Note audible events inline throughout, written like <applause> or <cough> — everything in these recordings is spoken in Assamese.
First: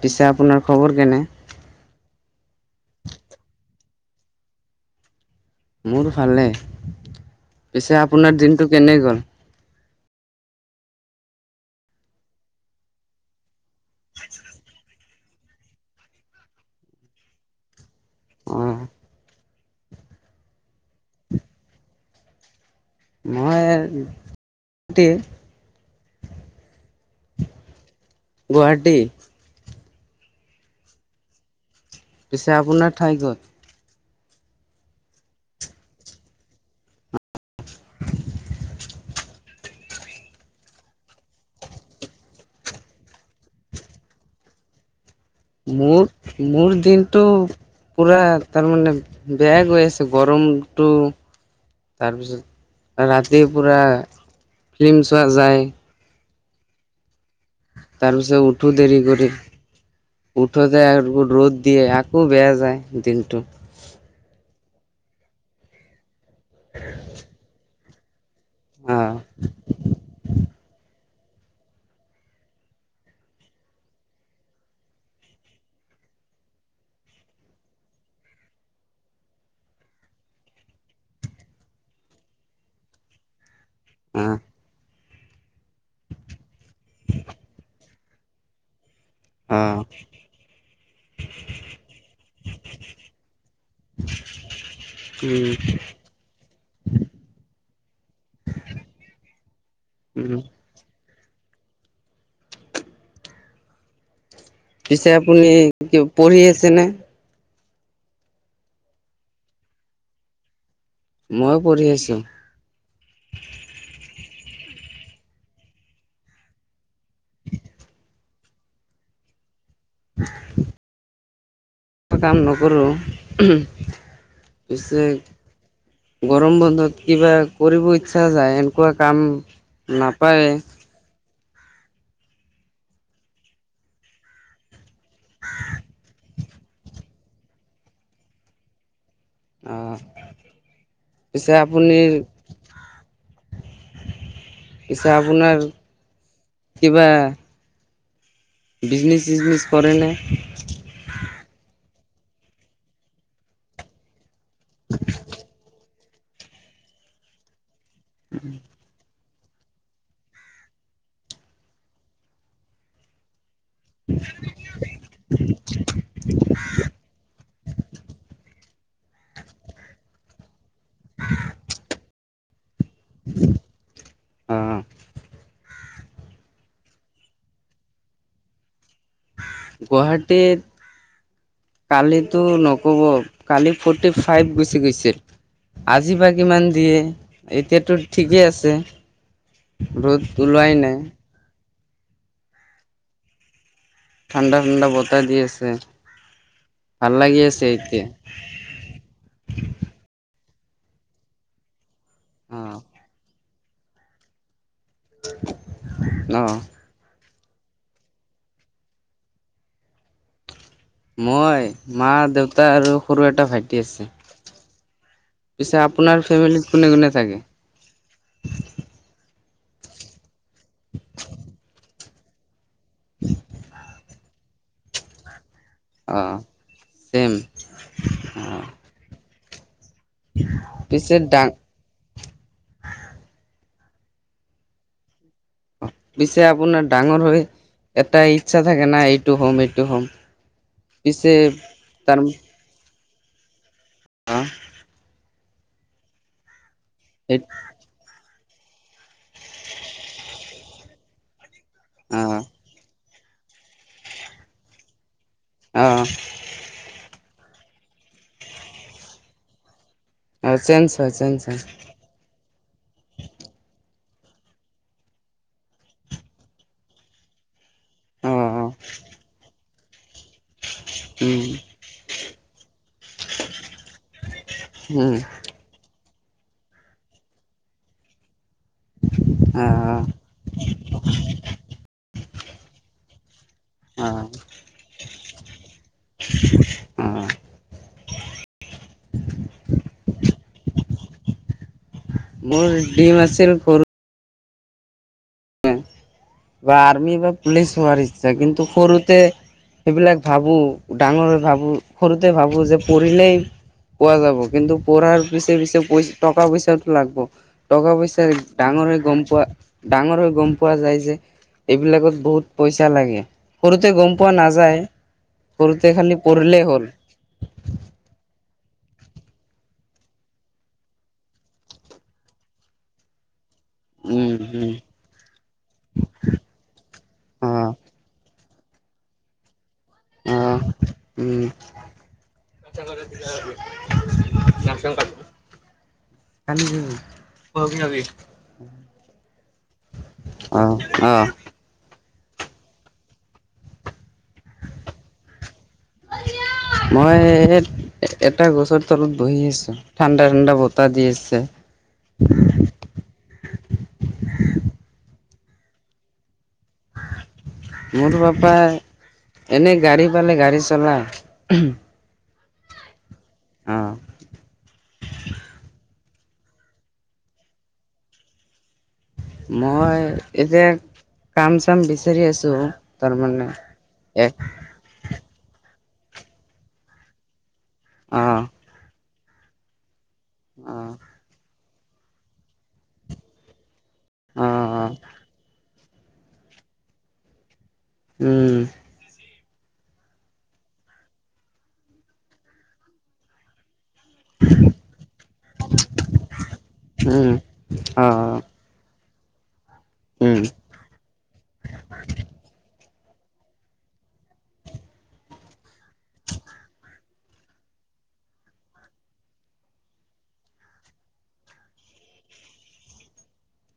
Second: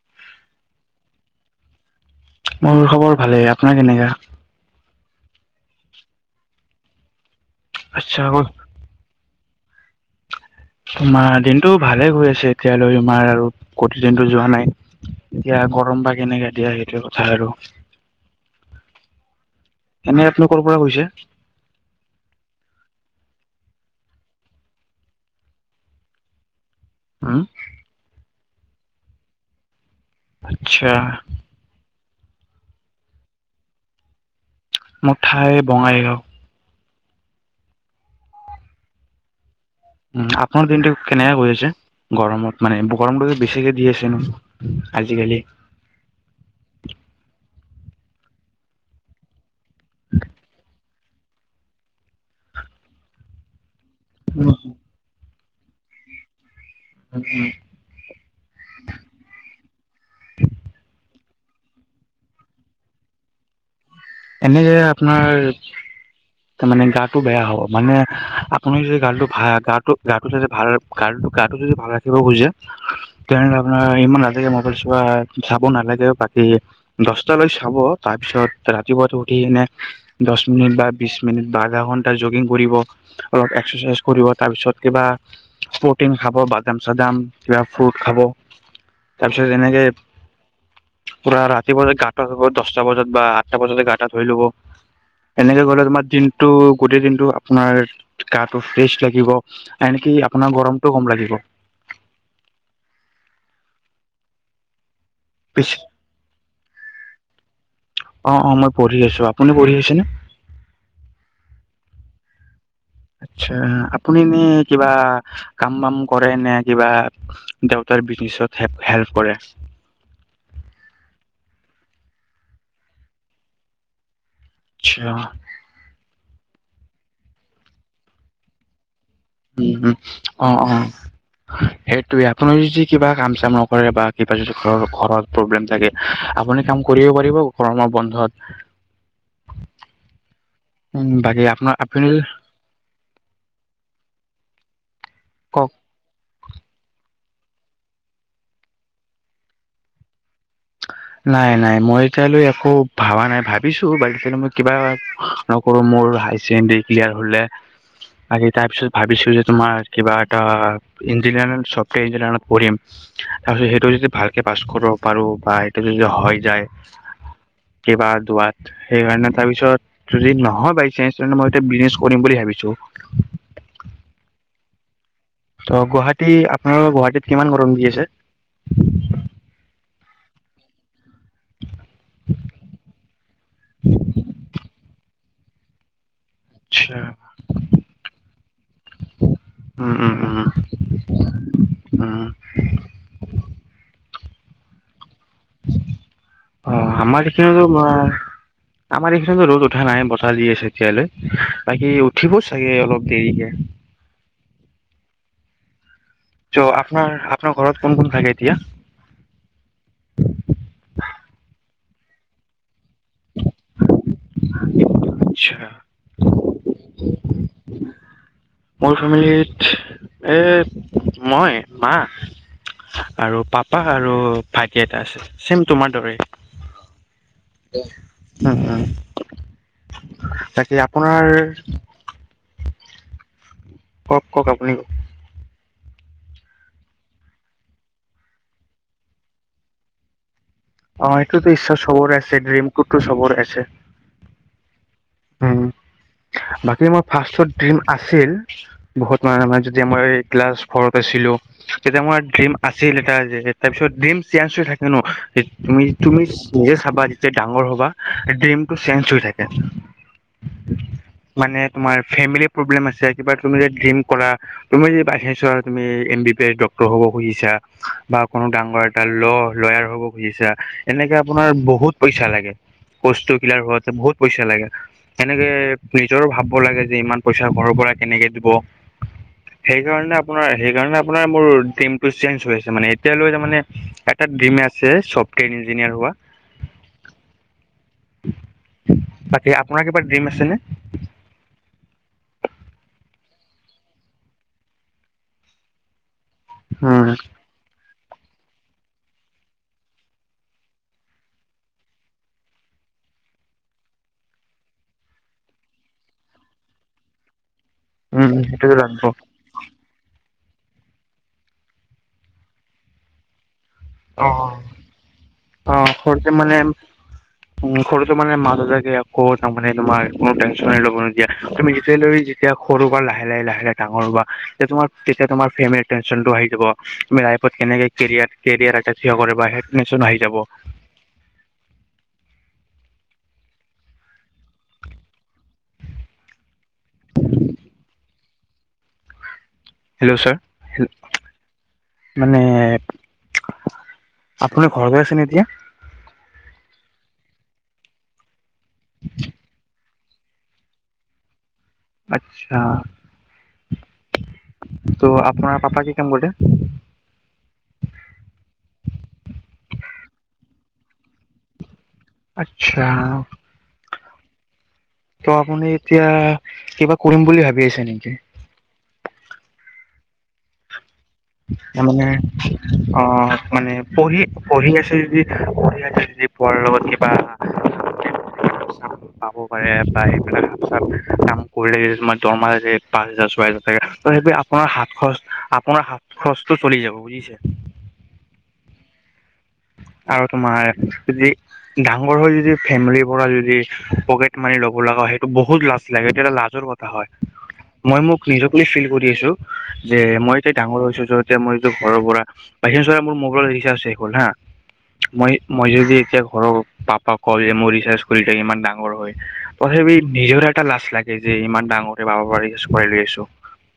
পিছে আপোনাৰ খবৰ কেনে? মোৰ খবৰ ভালেই। আপোনাৰ কেনেকা? মোৰো ভালে পিছে আচ্ছা আপোনাৰ দিনটো কেনে গ'ল তোমাৰ দিনটো ভালে গৈ আছে এতিয়ালৈ তোমাৰ আৰু কঠি যেনটো যোৱা নাই। এতিয়া গৰম বা কেনেকে দিয়া সেইটো কথা আৰু। অহ। এনে আপুনি কৰ পৰা কৈছে? মই টি উম গুৱাহাটী আচ্ছা। পিছে আপোনাৰ ঠাই কত। মুঠাই বঙাইগাঁও। উম আপোনাৰ দিনটো কেনেকা গৈ আছে গৰমত মানে গৰমটো বেছিকে দি আছে ন আজি। মোৰ মোৰ দিনটো পুৰা তাৰমানে। বেয়া গৈ আছে গৰমটো তাৰপিছত ৰাতি পূৰা। ফিল্ম চোৱা যায়। তাৰপিছত উঠো দেৰি কৰি উঠোতে ৰ'দ দিয়ে আকৌ বেয়া যায় দিনটো। এনে যে আপোনাৰ তাৰ মানে গাটো বেয়া হ'ব মানে। আপুনি যদি অ', গাটো ভা গাটো গাটো যদি ভাল গাটো গাটো যদি ভাল ৰাখিব খুজে তেনেহলে আপোনাৰ ইমান ৰাতিলৈকে মোবাইল চোৱা চাব নালাগে। বাকী দহটালৈ চাব তাৰপিছত ৰাতি ত উঠি এনে দহ মিনিট বা বিছ মিনিট বা আধা ঘন্টা জগিং কৰিব অলপ এক্সাৰচাইজ কৰিব অ', তাৰপিছত কিবা প্ৰটিন খাব বাদাম চাদাম কিবা ফ্ৰুট খাব। তাৰ পিছত অ', এনেকে, পুৰা ৰাতি বজাত গাঁত হ'ব দচটা বজাত বা তাৰপা যদি গা-টা ধুই লব। এনেকে উম, গলে তোমাৰ দিনটো, গোটেই দিনটো আপোনাৰ গাটো ফ্ৰেচ লাগিব এনে কি উম। আপোনাৰ গৰমটো কম লাগিব। পিছে আপুনি, পিছ ক পঢ়ি আছেনে? অ' অ', মই পঢ়ি আছো। আপুনি পঢ়ি আছেনে? ময়ো পঢ়ি আছো। আচ্ছা আপুনি নে কিবা কাম-বাম কৰে নে কিবা, দেউতাৰ বিজনেছত হেল্প কৰে? <unintelligible> কাম নকৰোঁ। আচ্ছা পিছে-‌ গৰম বন্ধত কিবা কৰিব ইচ্ছা যায় এনেকুৱা কাম উম, উম। অ নাপায়ে। অ সেইটোৱে আপুনি যদি কিবা কাম-চাম নকৰে বা কিবা যদি ঘৰ-ঘৰত প্ৰব্লেম থাকে, আপুনি কাম কৰিব পাৰিব গৰমৰ বন্ধত। অ'। উম বাকী পিছে আপোনাৰ আপুনি পিছে আপোনাৰ, কওক কিবা বিজনেচ-চিজনেচ কৰে নে? নাই নাই, মই এতিয়ালৈ একো ভাবা নাই ভাবিছো <unintelligible> মই কিবা নকৰো মোৰ হাই ছেকেণ্ডৰী ক্লিয়াৰ হলে, বাকি তাৰ পিছত ভাবিছো যে তোমাৰ কিবা এটা ইঞ্জিনিয়া, ৰংফ্টেৰ ইঞ্জিনিয়াৰিত পঢ়িম। তাৰপিছত সেইটো যদি ভালকে পাছ কৰিব পাৰো বা এটো যদি হয় যায়, কেইবা দুৱাৰ সেইকাৰণে তাৰ পিছত যদি নহয় বাই চানস, ত' তেতিয়া মই এ বিজনেছ কৰিম বুলি ভাবিছো। উম। ত' গুৱাহাটী, আপোনালোকৰ গুৱাহাটীত কিমান গৰম দি আছে? গুৱাহাটীত কালিতো নকব, কালি ফৰ্টি ফাইভ গুচি গৈছিল। আজি বা কিমান আচ্ছা দিয়ে? এতিয়াতো ঠিকেই আছে। উম উম ৰ'দ উম উলাই নাই। উম। ঠাণ্ডা ঠাণ্ডা বতাহ দি আছে। অ' ভাল আমাৰ লাগি এইখিনতো আছে এতিয়া আমাৰ এইখিনতো ৰ'দ উঠা নাই বতাহ দি আছে। লে বাকী উঠিব চাগে অলপ দেৰিকে। অ অ জ আপোনাৰ-আপোনাৰ ঘৰত কোন কোন থাকে এতিয়া? মই, মা, দেউতা আৰু সৰু এটা ভাইটি আছে। আচ্ছা পিছে আপোনাৰ ফেমিলিত কোনে কোনে থাকে? মোৰ ফেমিলত এ মই, মা আৰু পাপা আৰু ভাইটি এটা আছে, ছেম তোমাৰ দৰে। অ ছেম উম, উম। তাকে পিছে আপোনাৰ ডাঙ কওক কওক, আপুনি কওক। পিছে আপোনাৰ ডাঙৰ হৈ এটা ইচ্ছা থাকে না এইটো হম এইটো হম। অ', পিছে এইটোতো ইচ্ছা চবৰে তাৰ আছে, ড্ৰিমটোতো চবৰ আছে। অ'। উম, বাকী মোৰ সেই ফাৰ্ষ্টত ড্ৰীম আছিল। বহুত মানুহ মানে যেতিয়া মই ক্লাছ ফৰত পাইছিলো, তেতিয়া অ মই ড্ৰিম আছিল এটা যে তাৰপিছত ড্ৰীমচ চেঞ্জ হৈ থাকে ন, তে অ তুমি-তুমি নিজে চাবা যে ডাঙৰ হবা ড্ৰিমটো চেঞ্জ হৈ থাকে। অ চেঞ্জ হয় চেঞ্জ মানে হয় তোমাৰ ফেমিলি প্ৰব্লেম আছে কিবা তুমি যে ড্ৰিম কৰা, তুমি যদি <unintelligible> হোৱা তুমি এম বি পি এ ডক্টৰ হ'ব খুজিছা বা অ কোনো অ ডাঙৰ এটা ল লয়াৰ হ'ব খুজিছা এনেকে উম আপোনাৰ বহুত পইচা লাগে।। কষ্ট কিলাৰ হোৱা আছে বহুত পইচা লাগে। উম এনেকে নিজৰো ভাবিব লাগে যে ইমান পইচা ঘৰৰ পৰা কেনেকে দিব। অ সেইকাৰণে আপোনাৰ সেইকাৰণে আপোনাৰ। বোৰ ড্ৰীম টো চেঞ্জ হৈ মানে এতিয়ালৈ তামানে অ অ এটা ডিম আছে ছফ্টৱেৰ ইঞ্জিনিয়াৰ হোৱা।। উম। <unintelligible> এই আপোনাৰ কিবা ড্ৰিম আছেনে? মোৰ ডিম আছিল সৰু। বা উম আৰ্মি বা পুলিচ হোৱাৰ ইচ্ছা কিন্তু সৰুতে। সেইবিলাক ভাবো ডাঙৰ হৈ ভাবো, সৰুতে ভাবো যে পঢ়িলেই। পোৱা যাব কিন্তু পঢ়াৰ পিছে পিছে পই টকা পইচাটো লাগব। টকা পইচা উম সেইটোতো ডাঙৰ হৈ লাগব গম পোৱা ডাঙৰ হৈ গম পোৱা যায় যে। এইবিলাকত বহুত পইচা লাগে। সৰুতে গম অ পোৱা নাযায়। অ' খালি সৰুতে মানে পঢ়িলেই হ'ল উম সৰুতে মানে মা দেউতাই। আকৌ তাৰমানে তোমাৰ কোনো তেনচন হৈ যাব নিদিয়া। তুমি যেতিয়া লৈ যেতিয়া সৰু পৰা লাহে লাহে লাহে লাহে। ডাঙৰ হব। উম উম তোমাৰ তেতিয়া তোমাৰ ফেম এক্স টেনচনটো আহি যাব। তুমি অ লাইফত কেনেকে কেৰিয়াত। কেৰিয়াৰ এটা থিয় কৰিব আহে হেডমিচন আহি অ যাব। <unintelligible> হয় নেকি? Hobby hobby. Hello sir. অ অ মানে? আপুনি ঘৰ গৈ আছেনে এতিয়া? এ, এটা গছৰ তলত বহি আছো। ঠাণ্ডা ঠাণ্ডা বতাহ দি আছে। আচ্ছা। ত, আপোনাৰ পাপা কি কাম কৰে। মোৰ পাপাই এনে গাড়ী পালে গাড়ী চলা। আচ্ছা। অঁ। ত' আপুনি এতিয়া কিবা কৰিম বুলি ভাবি আছা নেকি? মই এতিয়া কাম চাম তামানে বিচাৰি আছো অ তাৰমানে মানে পঢ়ি এ পঢ়ি আছে যদি পঢ়ি আছে পাৰ লগত কিবা <unintelligible> আহ। কাম পাব পাৰে। আহ। কৰি থ দৰমাহ পাঁচ হাজাৰ ছোৱা হাজাৰ থাকে ত সেইব অ আপোনাৰ সাত খ আপোনাৰাত <unintelligible> খৰচটো চলি যাব বুজিছে। উম। আৰু তোমাৰ যদি ডাঙৰ হৈ যদি ফেমিলিৰ পৰা যদি। পকেট মানি লব লগা হয় সেইটো বহুত লাজ লাগে সেটো এটা লাজৰ কথা উম হয় মই অ মোক নিজক ফিল কৰি <unintelligible> দি আছো যে উম মই তাই ডাঙৰ হৈছো যহতে মই এইটো ঘৰৰ পৰা বাহিিৰ চৰা <unintelligible> মোৰ মোগল ৰিচাৰ হৈ হ'ল হা। <inaudible> মই মই যদি এতিয়া ঘৰৰ পাপাক কও যে মোৰ ৰিচাৰ্চ কৰি থাক ইমান ডাঙৰ হয় তথাপি <unintelligible> নিজৰ এটা লাজ লাগে যে ইমান ডাঙৰে পাব পাৰিছো লৈ আছো <unintelligible>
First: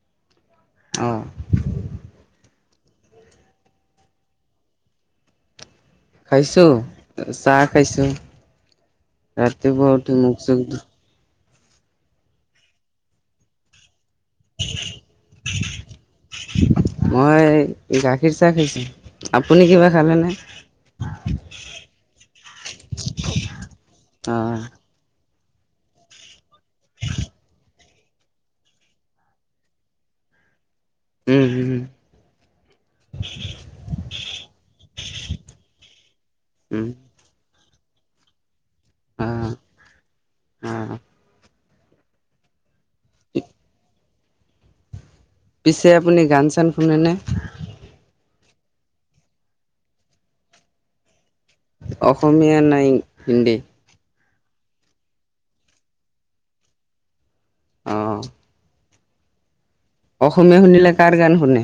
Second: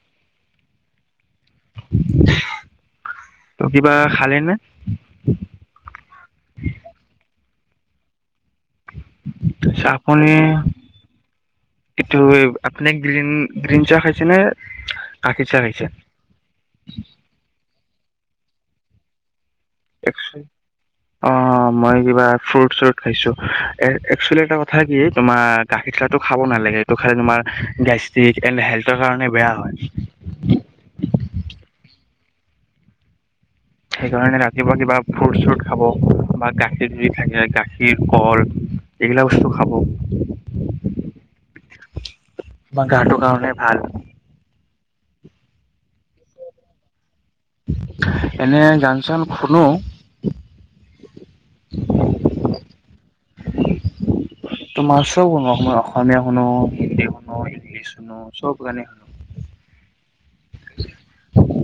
অঁ। ত, কিবা খালে নে? খাইছো চাহ খাইছো ৰাতিপুৱা উঠি আপুনি মুখ চুখ ধু এইটো আপুনি গ্ৰীণ গ্ৰীণ চাহ খাই চেনে গাখীৰ চাহ খাইছে এই গাখীৰ চাহ খাইছো আপুনি কিবা খালে নে অ মই কিবা ফ্ৰুট চ্ৰুট খাইছো এ অ একচুৱেলি এটা কথা কি তোমাৰ গাখীৰ চাহটো খাব নালাগে এইটো খালে তোমাৰ গেষ্টিক এন্দ হেল্থৰ কাৰণে বেয়া হয় উম হোম সেইকাৰণে ৰাতিপুৱা কিবা ফ্ৰুট চ্ৰুট খাব বা উম গাখীৰ যদি থাকে গাখীৰ গাখীৰ কল এইবিলাক অ বস্তু খাব অ' তোমাৰ গাটো কাৰণে ভাল পিছে আপুনি গান চান শুনেনে এনে গান চান শুনো অসমীয়া নাই হিন্দী তোমাৰ চব শুনো তোমাৰ অসমীয়া শুনো হিন্দী শুনো ইংলিছ অ' শুনো চব গানে শুনো অসমীয়া শুনিলে কাৰ গান শুনে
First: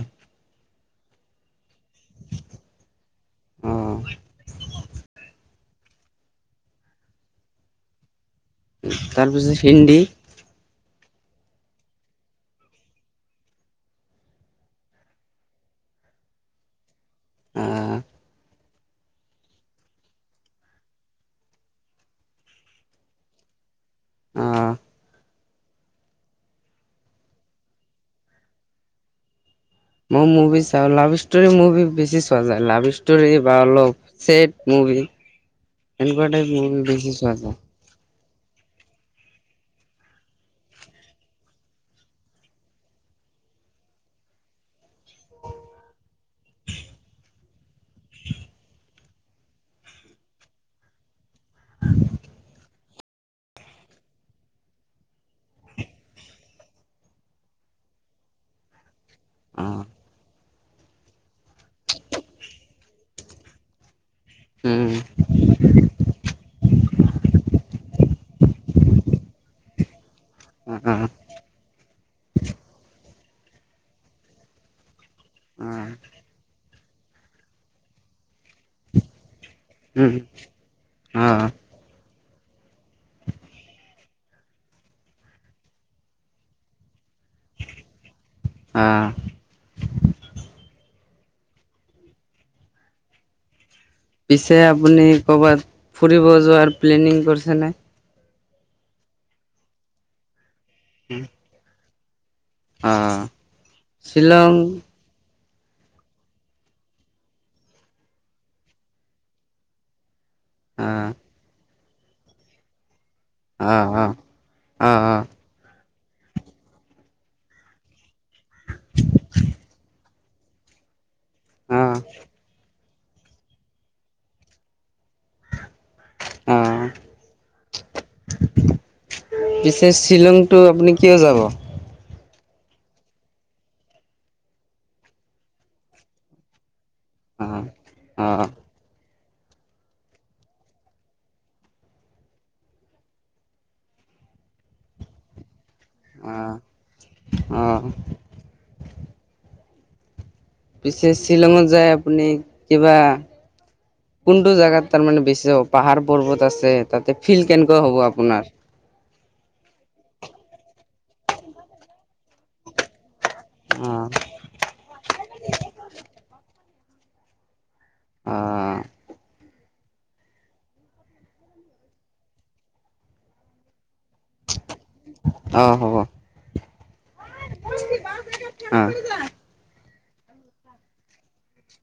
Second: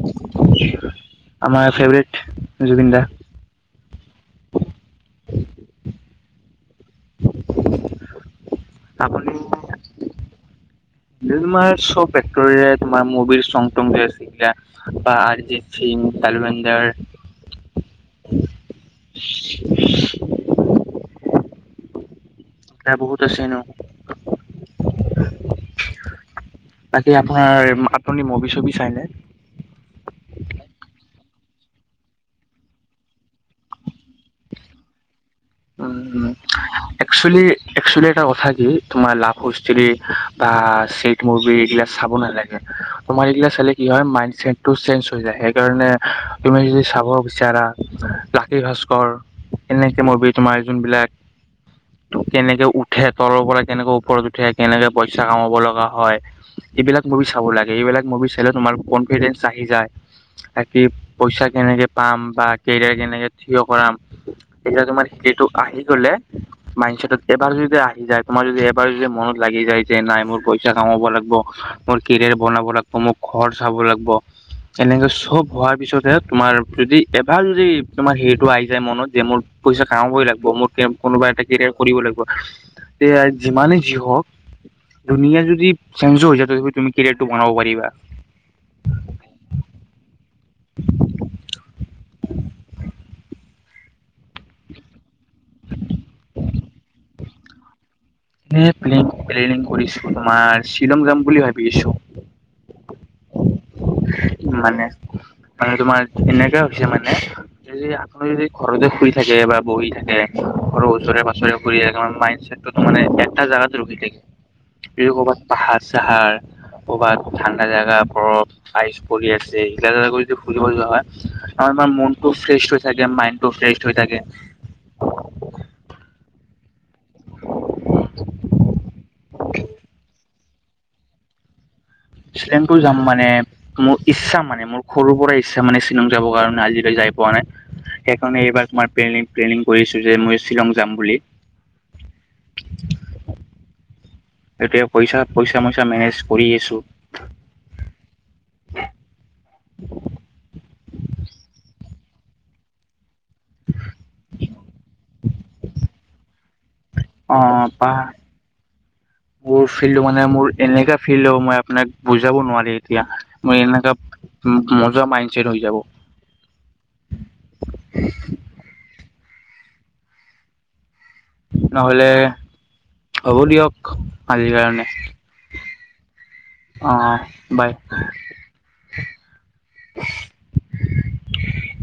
আমাৰ ফেভৰেট জুবিন দা অ' তাৰপিছত হিন্দি এ তোমাৰ চব একতৰে তোমাৰ মুভিৰ চং বা আৰ্জিত চিং তালবেন্দাৰ অহ <unintelligible> এয়া বহুত আছে এনেও অহ তাকে আপোনাৰ আপুনি মভি চভি চাইনে। মই মুভি চাওঁ লাভ ষ্টৰি মুভি বেছি চোৱা যায় লাভ ষ্টৰি বা অলপ বা ছেদ। কুই। উম উম একচুলি যায়। একচুলি। এটা কথা কি তোমাৰ লাভুষ্টৰি বা চেট মুভি এইবিলাক চাব নালাগে। মই এইগিলাক চালে কি হয় মাইনচেডটো চেঞ্জ হৈ যায় সেইকাৰণে তুমি যদি চাব বিচাৰা মই। লাকি ভাস্কৰ এনেকে মুভি তোমাৰ যোনবিলাক। কেনেকে উঠে তলৰ পৰা কেনেকে ওপৰত উঠে কেনেকে পইচা কামাব লগা হয়। এইবিলাক মুভি চাব লাগে এইবিলাক মুভি চাইে তোমাৰ ক ৰেঞ্চ আহি অ' যায় বাকি পইচা কেনেকৈ পাম বা কেৰিয়াৰ কেনেকৈ থিয় কৰাম। উম। যিটো আহি গলে মাইনচেডট। এবাৰ যদি আহি যায় তোমাৰ যদি এবাৰ যদি মনত লাগি যায় যে নাই। মোৰ পইচা অ' কামাব লাগিব মোৰ কেৰিয়াৰ বনাব লাগিব মোক। ঘৰ চাব লাগিব এনেকে চব অ' হোৱাৰ পিছতহে তোমাৰ। যদি এবাৰ যদি তোমাৰ হেইটো আহি যায় মনত যে মোৰ। উম কেমাবই লাগিব মোৰ কে কোনোবা এটা অ' কেৰিয়াৰ কৰিব লাগিব এয়া যিমানে যি হক। ধুনীয়া যদি চেঞ্জ হৈ যায় তথাপ তুমি কেৰিয়াৰটো বনাব পাৰিবা। অ' পিছে আপুনি কৰবাত ফুৰিব যোৱাৰ প্লেনিং কৰিছে নে। এ পেলেইং পেলেনিং কৰিছো তোমাৰ শ্বিলং যাম বুলি ভাবি আছো। অ। শ্বিলং মানে। মানে তোমাৰ এনেকুৱা হৈছে মানে যদি আপুনি যদি ঘৰতে শুই থাকে বা বহি থাকে। ঘৰৰ অ' ওচৰে পাছৰে ঘূৰি এ মাইন্ডছেটটোত মানে। এটা জাগাত অ' ৰখি অ' থাকে অ' বি অ' ক'ৰবাত পাহাৰ, চাহাৰ ক'বাত ঠাণ্ডা জাগা বৰফ আগে। পহি আছে যদি ফৰিব যাবা হয় আমাৰ অ', মনটো ফ্ৰে তাকে মাইণ্ডটো ফ্ৰেছ হৈ থাকে উম পিছে শ্বিলংটো আপুনি কিয় যাব? শ্বিলংটো যাম মানে মোৰ ইচ্ছা মানে মোৰ সৰুৰ পৰা ইচ্ছা মানে শ্বিলং যাবৰ কাৰণে আজি যাই পোৱা নাই অ', এইকাৰণে অ', এইবাৰ তোমাৰ পেলি পেলেনিং কৰিছো যে মই শ্বিলং যাম বুলি এতিয়া পইচা পইচা <inaudible> <unintelligible> অ', অ', পিছে শ্বিলঙত যায় আপুনি কিবা কোনটো জোগাত তাৰমানে বেছি পাহাৰ পৰ্বত আছে তাতে অ ফিল কেনেকুৱা পাহ হ'ব আপোনাৰ? মোৰ ফিল্ডটো মানে মোৰ এনেকা ফিল্ড হ'ব মই আপোনাক বুজাব নোৱাৰি এতিয়া ম এনেকা অ', উম মজা মাইণ্ড ছেট হৈ যাব। অঅ নহলে হ'ব দিয়ক অঅ অ', হ'ব বাই। অ'।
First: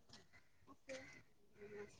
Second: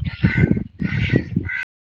<unintelligible>